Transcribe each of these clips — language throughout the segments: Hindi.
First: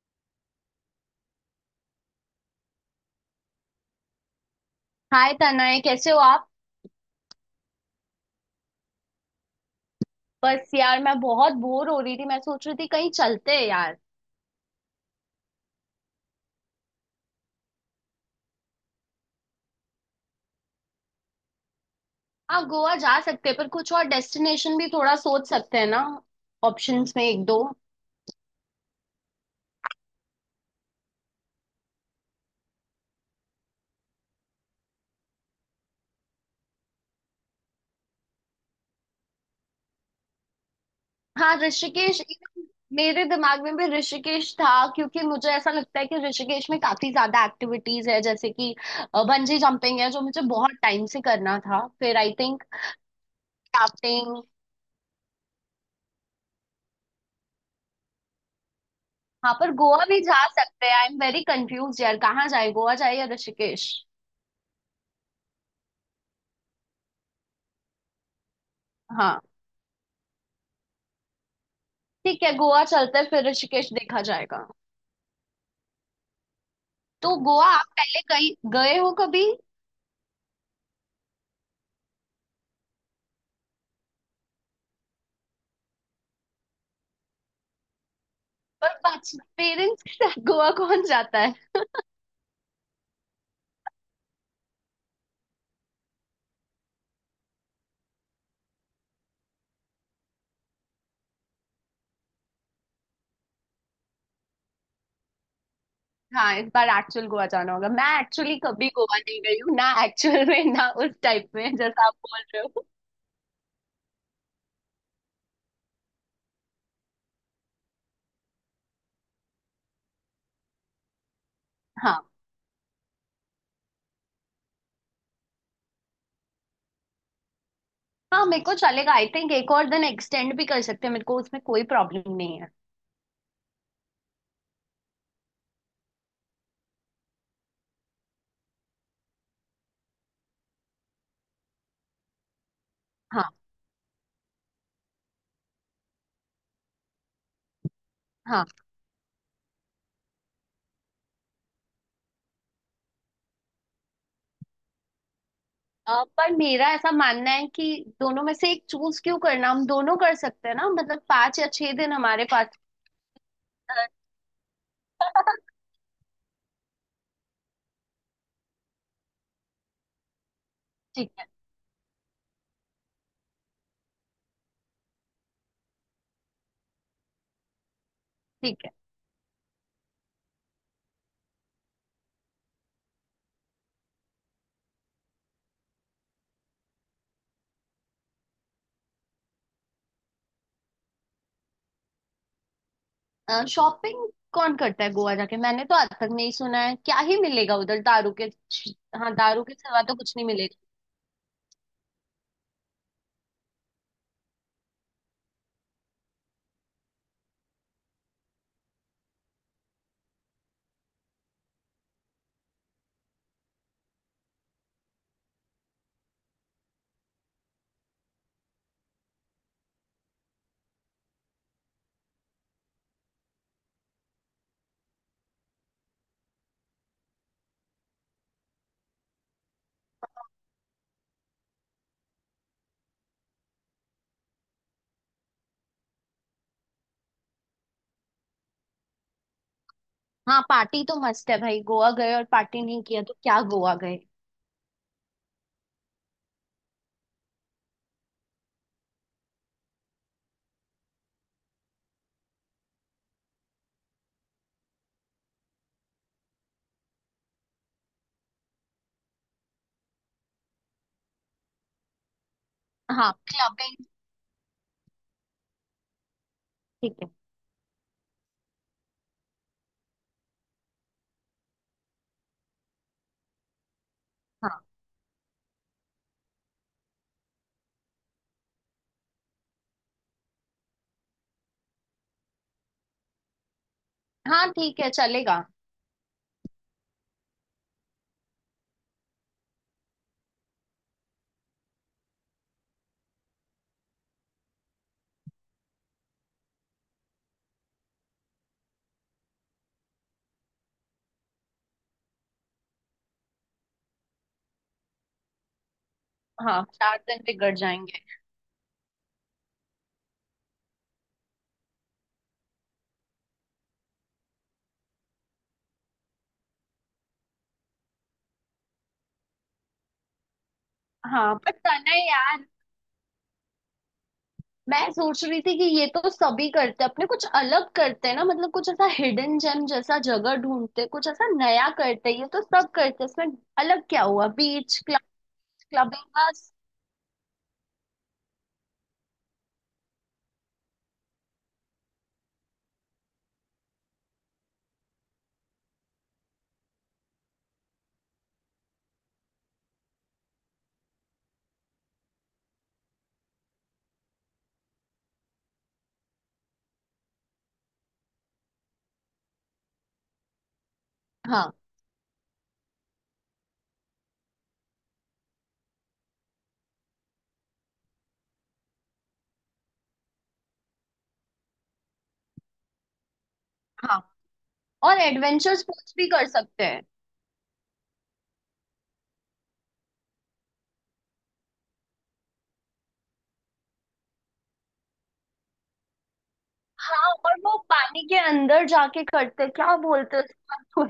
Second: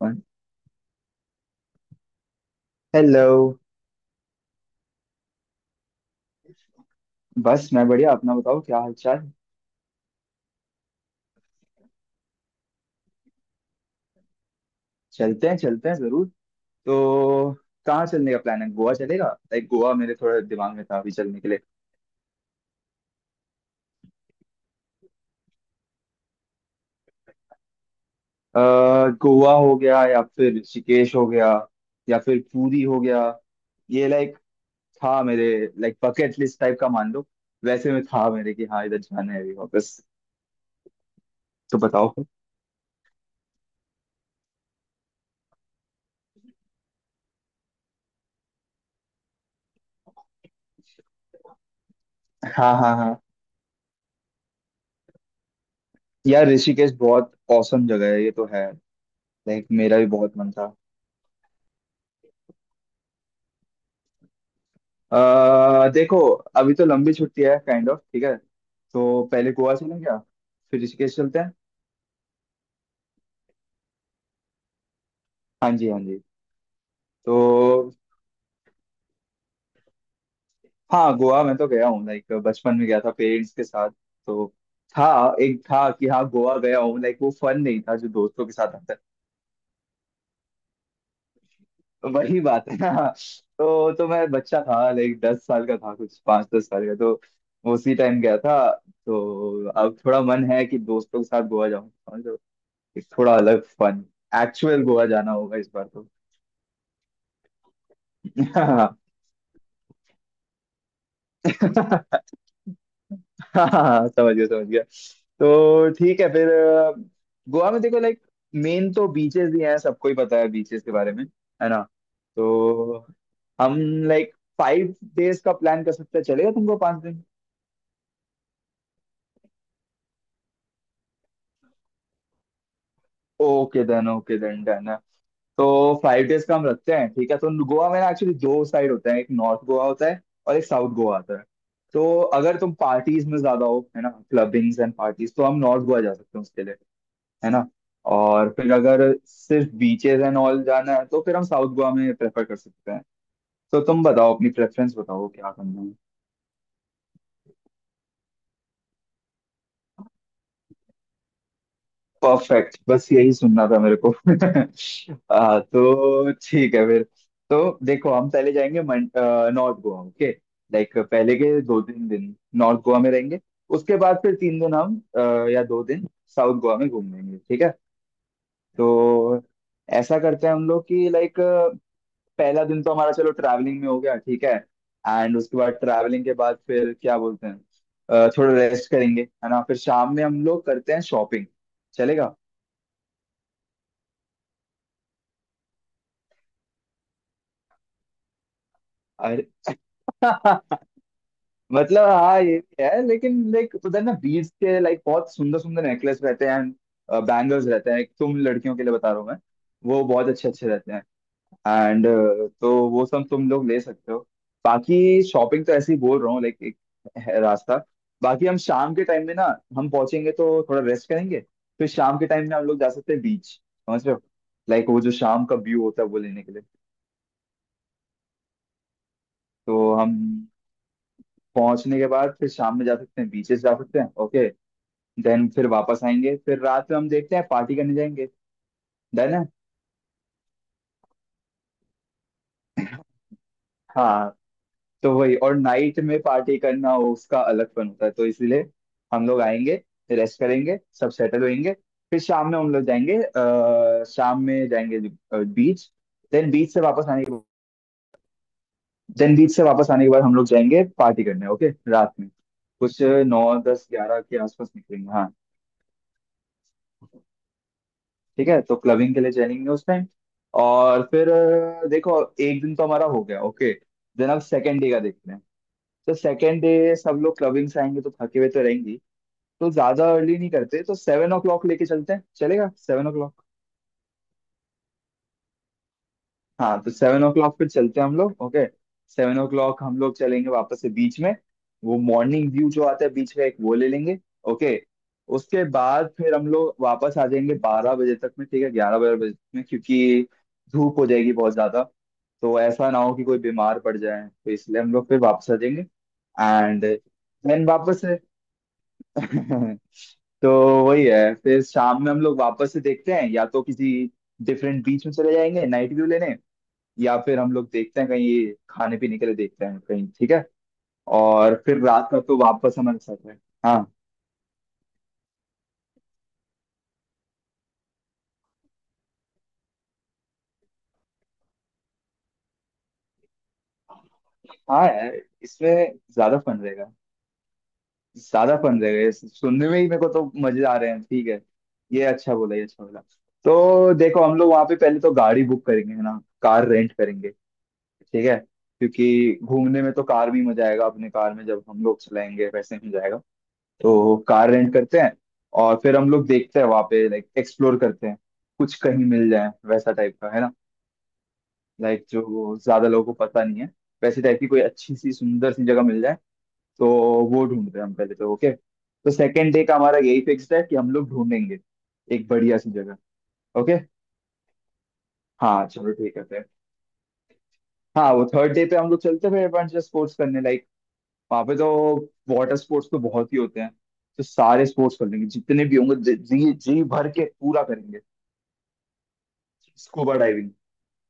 और हेलो। हाय तनय, कैसे हो आप? बस, मैं बढ़िया। अपना बताओ, क्या हाल चाल? बस यार, मैं बहुत बोर हो रही थी। मैं सोच रही थी कहीं चलते हैं यार। चलते हैं, चलते हैं जरूर। तो कहाँ चलने का प्लान है? गोवा चलेगा? लाइक गोवा मेरे थोड़ा दिमाग में था अभी चलने के लिए। हाँ, गोवा जा सकते हैं, पर कुछ और डेस्टिनेशन भी थोड़ा सोच सकते हैं ना। ऑप्शंस में एक दो। अह गोवा हो गया या फिर ऋषिकेश हो गया, या फिर पुरी हो गया। ये लाइक था मेरे, लाइक बकेट लिस्ट टाइप का, मान लो। वैसे में था मेरे कि हाँ इधर जाना है अभी वापस, हाँ, तो बताओ। ऋषिकेश even मेरे दिमाग में भी ऋषिकेश था। क्योंकि मुझे ऐसा लगता है कि ऋषिकेश में काफी ज्यादा एक्टिविटीज है। जैसे कि बंजी जंपिंग है जो मुझे बहुत टाइम से करना था। फिर आई थिंक हाँ, हाँ, हाँ। राफ्टिंग। यार, ऋषिकेश बहुत औसम जगह है, ये तो है। हाँ, लाइक पर मेरा गोवा भी भी जा बहुत मन था। सकते हैं। आई एम वेरी कंफ्यूज यार, कहाँ जाए, गोवा जाए या ऋषिकेश। अह देखो, अभी तो लंबी छुट्टी है, काइंड ऑफ। ठीक है, तो हाँ। पहले गोवा चलें क्या? फिर ऋषिकेश चलते हैं। ठीक है, गोवा चलते हैं फिर ऋषिकेश देखा जाएगा। हाँ जी, हाँ जी। तो गोवा आप तो पहले कहीं गए हो कभी? हाँ, गोवा मैं तो गया हूँ, लाइक बचपन में गया था पेरेंट्स के साथ। तो था, एक था कि हाँ गोवा गया हूँ, लाइक वो फन नहीं था जो दोस्तों के साथ आता है। पर पेरेंट्स के साथ गोवा कौन जाता है? तो वही बात है ना। तो मैं बच्चा था, लाइक 10 साल का था, कुछ पाँच दस साल का। तो उसी टाइम गया था। तो अब थोड़ा मन है कि दोस्तों के साथ गोवा जाऊँ, एक थोड़ा अलग फन। एक्चुअल गोवा जाना होगा इस बार तो। हाँ, इस बार एक्चुअल गोवा जाना होगा। मैं एक्चुअली कभी गोवा नहीं गई हूँ ना एक्चुअल में, ना उस टाइप में जैसा आप हाँ, बोल रहे हो। हाँ, समझ गया, समझ गया। तो ठीक है फिर। गोवा में देखो, लाइक मेन तो बीचेस ही हैं, सबको ही पता है बीचेस के बारे में, है ना। हाँ। तो हम लाइक 5 डेज का प्लान कर सकते हैं, चलेगा तुमको? 5 दिन। हाँ, मेरे को चलेगा। आई थिंक एक और दिन एक्सटेंड भी कर सकते हैं, मेरे को उसमें कोई प्रॉब्लम नहीं है। Okay then, okay then, done. तो 5 डेज का हम रखते हैं, ठीक है। तो गोवा में ना, एक्चुअली 2 साइड होता है। एक नॉर्थ गोवा होता है और एक साउथ गोवा आता है। तो अगर तुम पार्टीज में हाँ। ज्यादा हो, है ना, क्लबिंग्स एंड पार्टीज, तो हम नॉर्थ गोवा जा सकते हैं उसके लिए, है ना। और हाँ। फिर अगर सिर्फ बीचेस एंड ऑल जाना है, तो फिर हम साउथ गोवा में प्रेफर कर सकते हैं। तो तुम बताओ, अपनी प्रेफरेंस बताओ, क्या करना है। पर मेरा ऐसा मानना है कि दोनों में से एक चूज क्यों करना, हम दोनों कर सकते हैं ना। मतलब 5 या 6 दिन हमारे पास। परफेक्ट, बस यही सुनना था अ, मेरे को। तो ठीक है फिर। तो देखो हम पहले जाएंगे नॉर्थ गोवा, ओके। लाइक ठीक पहले है। के 2-3 दिन नॉर्थ गोवा में रहेंगे। उसके बाद फिर 3 दिन हम या 2 दिन साउथ गोवा में घूम लेंगे, ठीक है। ठीक है, तो ऐसा करते हैं हम लोग कि लाइक, पहला दिन तो हमारा चलो ट्रैवलिंग में हो गया, ठीक है। एंड उसके बाद, ट्रैवलिंग के बाद फिर क्या बोलते हैं, थोड़ा रेस्ट करेंगे, है ना। फिर शाम में हम लोग करते हैं शॉपिंग, चलेगा। शॉपिंग कौन करता है गोवा जाके? मैंने तो आज तक नहीं सुना है क्या ही मिलेगा उधर, दारू के। हाँ, दारू के सिवा तो कुछ नहीं मतलब, मिलेगा। हाँ ये भी है, लेकिन लाइक उधर ना बीट्स के लाइक बहुत सुंदर सुंदर नेकलेस रहते हैं एंड बैंगल्स रहते हैं, तुम लड़कियों के लिए बता रहा हूँ मैं, वो बहुत अच्छे अच्छे रहते हैं एंड, तो वो सब तुम लोग ले सकते हो। बाकी शॉपिंग तो ऐसे ही बोल रहा हूँ, लाइक एक है रास्ता। बाकी हम शाम के टाइम में ना, हम पहुंचेंगे तो थोड़ा रेस्ट करेंगे। फिर शाम के टाइम में हम लोग जा सकते हैं बीच, समझ रहे हो, लाइक वो जो शाम का व्यू होता है वो लेने के लिए। तो हम पहुंचने के बाद फिर शाम में जा सकते हैं बीचेस, जा सकते हैं ओके। देन फिर वापस आएंगे, फिर रात में हम देखते हैं पार्टी करने जाएंगे, डन है। हाँ, पार्टी तो मस्त है भाई। गोवा गए और पार्टी नहीं किया तो क्या गोवा गए। हाँ, तो वही। और नाइट में पार्टी करना वो उसका अलग फन होता है, तो इसीलिए हम लोग आएंगे, रेस्ट करेंगे, सब सेटल होएंगे। फिर शाम में हम लोग जाएंगे, शाम में जाएंगे बीच। देन बीच से वापस आने के देन बीच से वापस आने के बाद हम लोग जाएंगे पार्टी करने, ओके, रात में कुछ। हाँ, नौ दस क्लबिंग। ग्यारह के आसपास निकलेंगे, हाँ। ठीक है। ठीक है, तो क्लबिंग के लिए चलेंगे उस टाइम। और फिर देखो, एक दिन तो हमारा हो गया, ओके। देन अब सेकेंड हाँ, डे का देखते हैं। तो सेकेंड डे सब लोग क्लबिंग से आएंगे तो थके हुए तो रहेंगी, तो ज्यादा अर्ली नहीं करते, तो 7 o'clock लेके चलते हैं, चलेगा सेवन ओ। हाँ, ठीक है, चलेगा। हाँ, तो 7 o'clock पे चलते हैं हम लोग, ओके। 7 o'clock हम लोग चलेंगे वापस से बीच में। वो मॉर्निंग व्यू जो आता है बीच में एक, वो ले लेंगे, ओके। उसके बाद फिर हम लोग वापस आ जाएंगे 12 बजे तक में, ठीक है, 11-12 बजे तक में, क्योंकि धूप हो जाएगी बहुत ज्यादा। तो ऐसा ना हो कि कोई बीमार पड़ जाए, तो इसलिए हम लोग फिर वापस आ जाएंगे हाँ, एंड 4 दिन देन बिगड़ वापस से। जाएंगे। तो वही है, फिर शाम में हम लोग वापस से देखते हैं, या तो किसी डिफरेंट बीच में चले जाएंगे नाइट व्यू लेने, या फिर हम लोग देखते हैं कहीं खाने पीने के लिए, देखते हैं कहीं, ठीक है। हाँ, और पर फिर रात तने का तो यार, वापस हमारे साथ है। हाँ, मैं सोच रही थी कि ये तो सभी करते हैं। अपने कुछ अलग करते हैं ना। मतलब कुछ ऐसा हिडन जेम जैसा जगह ढूंढते हैं, कुछ ऐसा नया करते हैं, ये तो सब करते हैं इसमें। अलग क्या हुआ, हाँ, बीच क्लब, यार, इसमें ज्यादा क्लबिंग। फन रहेगा, ज्यादा फन रहेगा ये सुनने में ही मेरे को तो मजे आ रहे हैं, ठीक है। ये अच्छा बोला, ये अच्छा बोला। तो देखो हम लोग वहाँ पे पहले तो गाड़ी बुक करेंगे, है ना, कार रेंट करेंगे, ठीक है। क्योंकि घूमने में तो कार भी मजा आएगा, अपने कार में जब हम लोग चलाएंगे वैसे ही मजा आएगा। तो कार रेंट करते हैं। और फिर हम लोग देखते हैं वहां पे, लाइक एक्सप्लोर करते हैं, कुछ कहीं मिल जाए वैसा टाइप का, है ना। हाँ। लाइक जो ज्यादा लोगों को पता नहीं है, वैसी टाइप की कोई अच्छी सी सुंदर सी जगह मिल जाए, तो वो ढूंढते हैं हम पहले तो, ओके। तो सेकेंड डे का हमारा यही फिक्स्ड है कि हम लोग ढूंढेंगे एक बढ़िया सी जगह, ओके। हाँ, और हाँ एडवेंचर चलो स्पोर्ट्स ठीक है भी फिर। कर सकते हैं। हाँ वो थर्ड डे पे हम लोग चलते हैं फिर एडवेंचर स्पोर्ट्स करने, लाइक वहां पे तो वाटर स्पोर्ट्स तो बहुत ही होते हैं, तो सारे स्पोर्ट्स कर लेंगे जितने भी होंगे, जी जी जी भर के हाँ, और पूरा वो करेंगे। पानी के अंदर जाके करते हैं। क्या स्कूबा बोलते हैं डाइविंग। उसको?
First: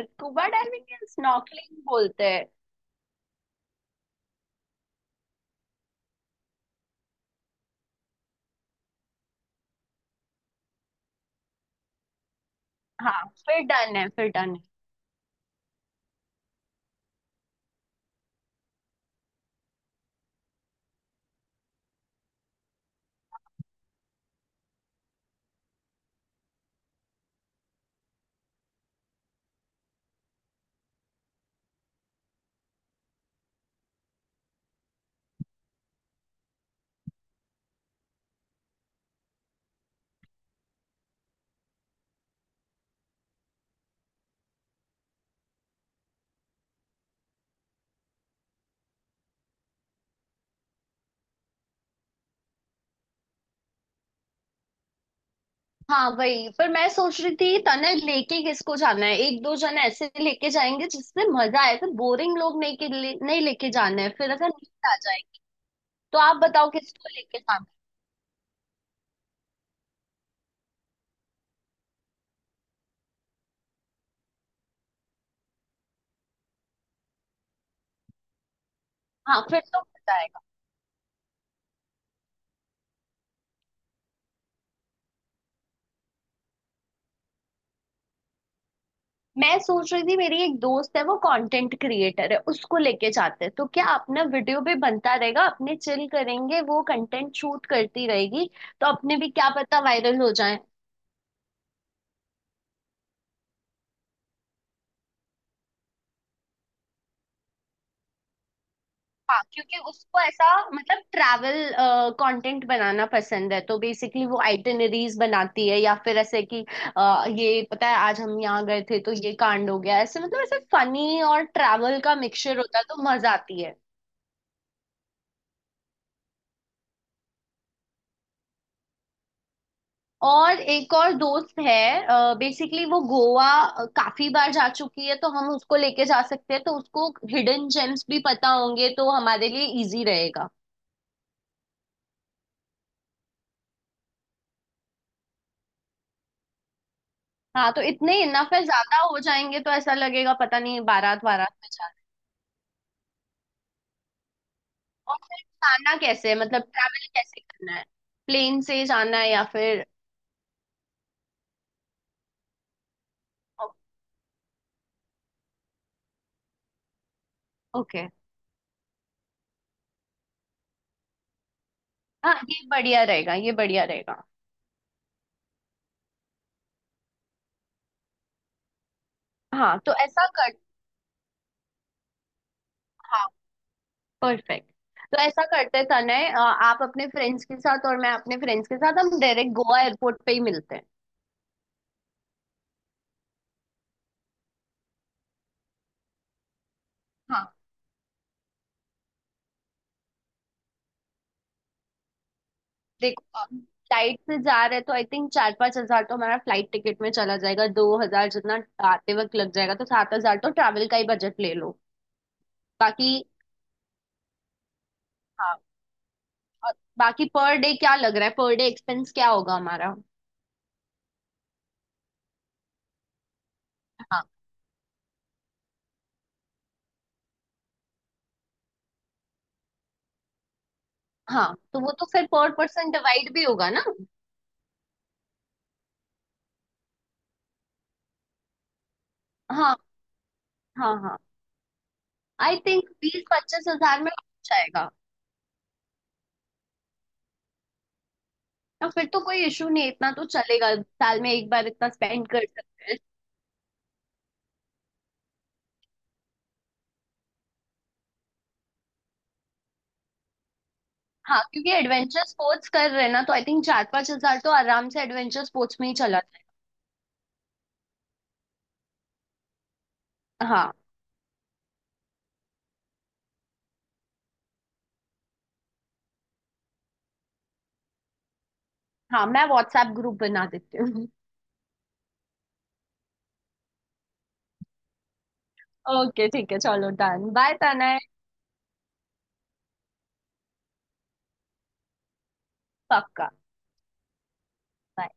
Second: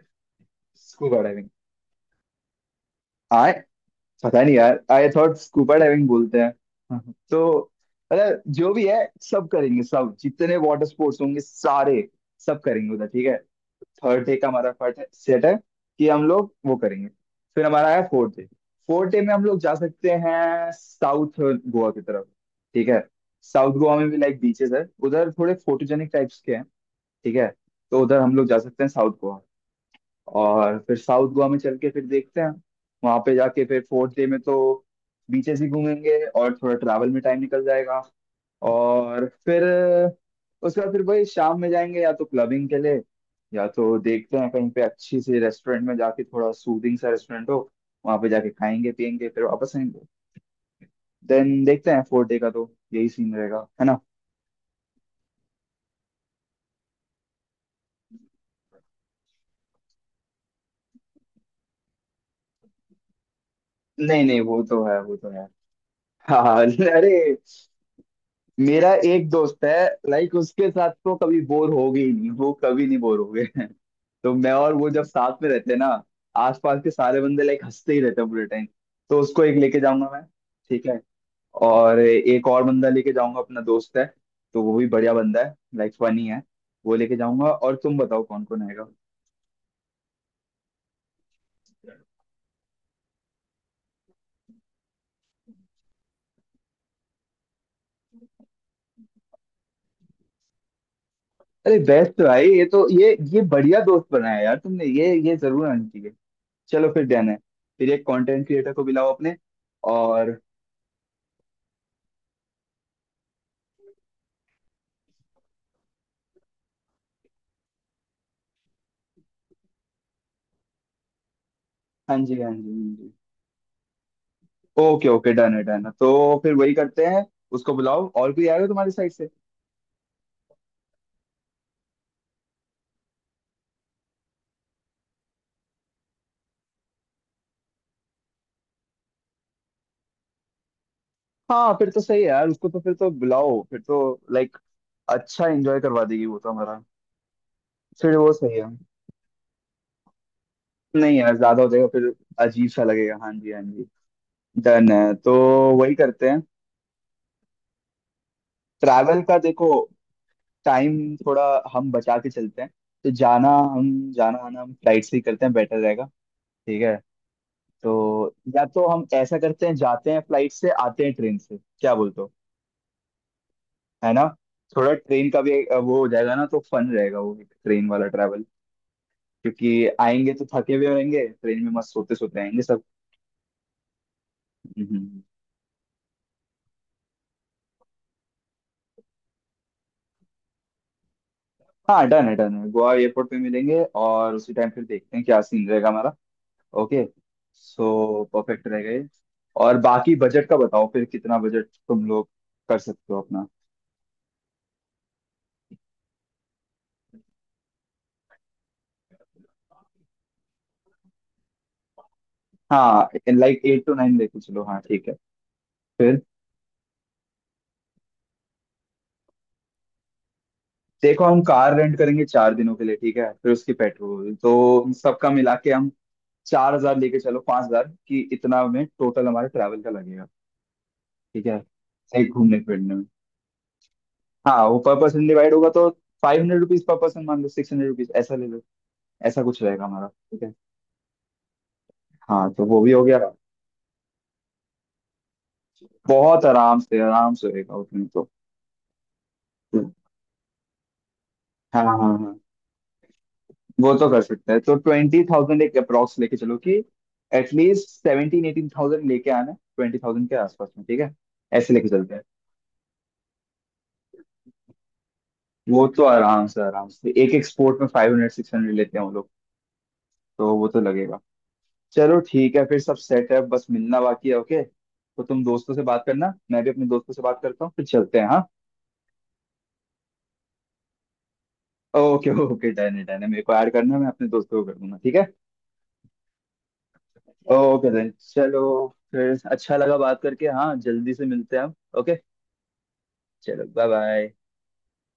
स्कूबा डाइविंग या स्कूबा डाइविंग। स्नॉर्कलिंग बोलते हैं। आए, पता नहीं यार, आई थॉट स्कूबा डाइविंग बोलते हैं। तो मतलब जो भी है सब करेंगे सब, जितने वाटर स्पोर्ट्स होंगे सारे, सब करेंगे उधर, हाँ, ठीक है। फिर डन है, थर्ड फिर डे का डन है। हमारा फर्ट है, सेट है कि हम लोग वो करेंगे। फिर हमारा है फोर्थ डे। फोर्थ डे में हम लोग जा सकते हैं साउथ गोवा की तरफ, ठीक है। साउथ गोवा में भी लाइक बीचेस है, उधर थोड़े फोटोजेनिक टाइप्स के हैं, ठीक है। तो उधर हम लोग जा सकते हैं साउथ गोवा। और फिर साउथ गोवा में चल के फिर देखते हैं, वहां पे जाके फिर फोर्थ डे में तो बीचेस ही घूमेंगे, और थोड़ा ट्रैवल में टाइम निकल जाएगा। और फिर उसके बाद फिर वही, शाम में जाएंगे या तो क्लबिंग के लिए, या तो देखते हैं कहीं पे अच्छी सी रेस्टोरेंट में जाके, थोड़ा सूदिंग सा रेस्टोरेंट हो, वहां पे जाके खाएंगे पियेंगे फिर वापस आएंगे, देन देखते हैं। फोर्थ डे का तो यही सीन रहेगा, है ना। हाँ, वही पर मैं सोच रही थी तने, लेके किसको जाना है? एक दो जन ऐसे लेके जाएंगे जिससे मजा आए। फिर बोरिंग लोग नहीं के लिए, नहीं लेके जाना है, नहीं, फिर नहीं, अगर वो तो नींद आ है, वो जाए। तो है। तो आप हाँ, बताओ किसको अरे, लेके जाना है। मेरा एक दोस्त है, लाइक उसके साथ तो कभी बोर होगे ही नहीं, वो कभी नहीं बोर होगे। तो मैं और वो जब साथ में रहते हैं ना, आसपास के सारे बंदे लाइक हंसते ही रहते हैं पूरे टाइम। तो हाँ, उसको एक फिर लेके तो जाऊंगा मजा मैं, आएगा। ठीक है। और एक और बंदा लेके जाऊंगा, अपना दोस्त है, तो वो भी बढ़िया बंदा है, लाइक फनी है, वो लेके जाऊंगा। और तुम बताओ कौन कौन आएगा। मैं सोच रही थी मेरी एक दोस्त है, वो कंटेंट क्रिएटर है, उसको लेके जाते हैं। तो क्या, अपना वीडियो भी बनता रहेगा, अपने चिल करेंगे, वो कंटेंट शूट करती रहेगी। तो अपने भी क्या पता वायरल हो जाए। अरे बेस्ट भाई, ये तो ये बढ़िया दोस्त बनाया यार तुमने, ये जरूर आनी चाहिए। चलो फिर डन है। फिर एक कंटेंट क्रिएटर को बुलाओ अपने, हाँ, क्योंकि उसको और। ऐसा, मतलब ट्रैवल कंटेंट बनाना पसंद है। तो बेसिकली वो आइटिनरीज बनाती है, या फिर ऐसे कि ये पता है आज हम यहाँ गए थे तो ये कांड हो गया। ऐसे मतलब ऐसे फनी और ट्रैवल का हाँ जी, हाँ मिक्सचर जी, होता है, हाँ तो जी। मजा आती है। ओके ओके, डन है डन है, तो फिर वही करते हैं, उसको बुलाओ। और कोई आएगा तुम्हारी साइड से? और एक और दोस्त है, बेसिकली वो गोवा काफी बार जा चुकी है, तो हम उसको लेके जा सकते हैं। तो उसको हिडन जेम्स भी पता होंगे, तो हमारे लिए इजी रहेगा। हाँ फिर तो सही है यार, उसको तो फिर तो बुलाओ फिर तो, लाइक अच्छा एंजॉय करवा देगी वो तो हमारा। हाँ, तो इतने फिर वो इनफ सही है। है, ज्यादा हो जाएंगे तो ऐसा लगेगा पता नहीं नहीं बारात यार बारात ज्यादा हो में जाएगा जाना है। फिर, अजीब सा लगेगा। हाँ जी, हाँ जी, डन है और तो फिर जाना वही कैसे करते है, हैं। मतलब ट्रैवल कैसे करना है? प्लेन से जाना ट्रैवल है का या देखो, फिर? टाइम थोड़ा हम बचा के चलते हैं। तो जाना, हम जाना आना हम फ्लाइट से ही करते हैं बेटर रहेगा, ठीक है। तो ओके। या तो हम ऐसा करते हैं, जाते हैं फ्लाइट से, आते हैं ट्रेन से, क्या बोलते हो, हाँ, ये बढ़िया रहेगा, ये बढ़िया है रहेगा। ना। थोड़ा ट्रेन का भी एक, वो हो जाएगा ना, तो फन रहेगा वो, एक ट्रेन वाला ट्रैवल, हाँ, क्योंकि तो ऐसा आएंगे तो कर। थके हुए रहेंगे, ट्रेन में मस्त सोते सोते आएंगे सब। हाँ, परफेक्ट। हम्म, तो हम्म। ऐसा करते तने, आप अपने फ्रेंड्स के साथ और मैं अपने फ्रेंड्स के साथ, हम डायरेक्ट गोवा एयरपोर्ट पे ही मिलते हैं। हाँ, डन है डन है, गोवा एयरपोर्ट पे मिलेंगे, और उसी टाइम फिर देखते हैं क्या सीन रहेगा हमारा, ओके। हाँ। सो परफेक्ट रहेगा ये। और बाकी बजट का बताओ फिर, कितना बजट तुम लोग कर सकते हो देखो अपना। फ्लाइट से जा रहे हैं तो आई थिंक 4-5 हजार तो हमारा फ्लाइट टिकट में चला जाएगा। 2 हजार जितना आते वक्त लग जाएगा, तो 7 हजार तो ट्रैवल का ही बजट ले लो। हाँ बाकी। लाइक 8 to 9 लेके चलो, हाँ ठीक है हाँ। फिर। और बाकी पर डे क्या लग रहा है, पर डे एक्सपेंस क्या होगा हमारा? देखो हम कार रेंट करेंगे 4 दिनों के लिए, ठीक है। फिर उसकी हाँ। पेट्रोल तो इन सबका मिला के हम 4,000 लेके चलो, 5,000 की, इतना में टोटल हमारे ट्रैवल का लगेगा, ठीक हाँ, है, तो वो तो फिर एक पर घूमने पर्सन फिरने में। डिवाइड भी होगा ना। हाँ वो पर पर्सन डिवाइड होगा तो, 500 रुपीज पर पर्सन मान लो, 600 रुपीज, ऐसा ले लो, ऐसा कुछ हाँ, रहेगा हमारा, ठीक है। हाँ, हाँ, हाँ आई तो वो थिंक भी हो गया। 20-25 हजार में हो जाएगा। बहुत आराम से रहेगा उसमें तो। तो फिर तो कोई इशू नहीं है, इतना तो चलेगा, साल में एक बार हाँ, इतना हाँ, स्पेंड हाँ। कर सकते हैं। वो तो कर सकते हैं, तो 20,000 एक अप्रोक्स लेके चलो, कि एटलीस्ट 17-18 थाउजेंड लेके आना, 20,000 के आसपास में, ठीक है। हाँ, क्योंकि ऐसे लेके चलते हैं। एडवेंचर स्पोर्ट्स कर रहे हैं ना, तो आई थिंक चार पांच हजार तो आराम से एडवेंचर स्पोर्ट्स वो में ही तो चला जाए। आराम से एक एक स्पोर्ट में 500-600 लेते हैं वो लोग, तो वो हाँ। तो लगेगा। चलो ठीक है फिर, सब सेट है, बस मिलना बाकी है, ओके। तो तुम दोस्तों से बात करना, मैं भी अपने दोस्तों से बात करता हूँ, फिर चलते हैं, हाँ। हाँ, मैं व्हाट्सएप ग्रुप बना देती हूँ। ओके ओके, डन है डन है, मेरे को ऐड करना है, मैं अपने दोस्तों को कर दूंगा, ठीक है। ओके ठीक है, चलो done, bye okay Tanay. Done, चलो, फिर अच्छा लगा बात करके, हाँ, जल्दी से मिलते हैं हम, ओके, पक्का। चलो, बाय बाय। Bye.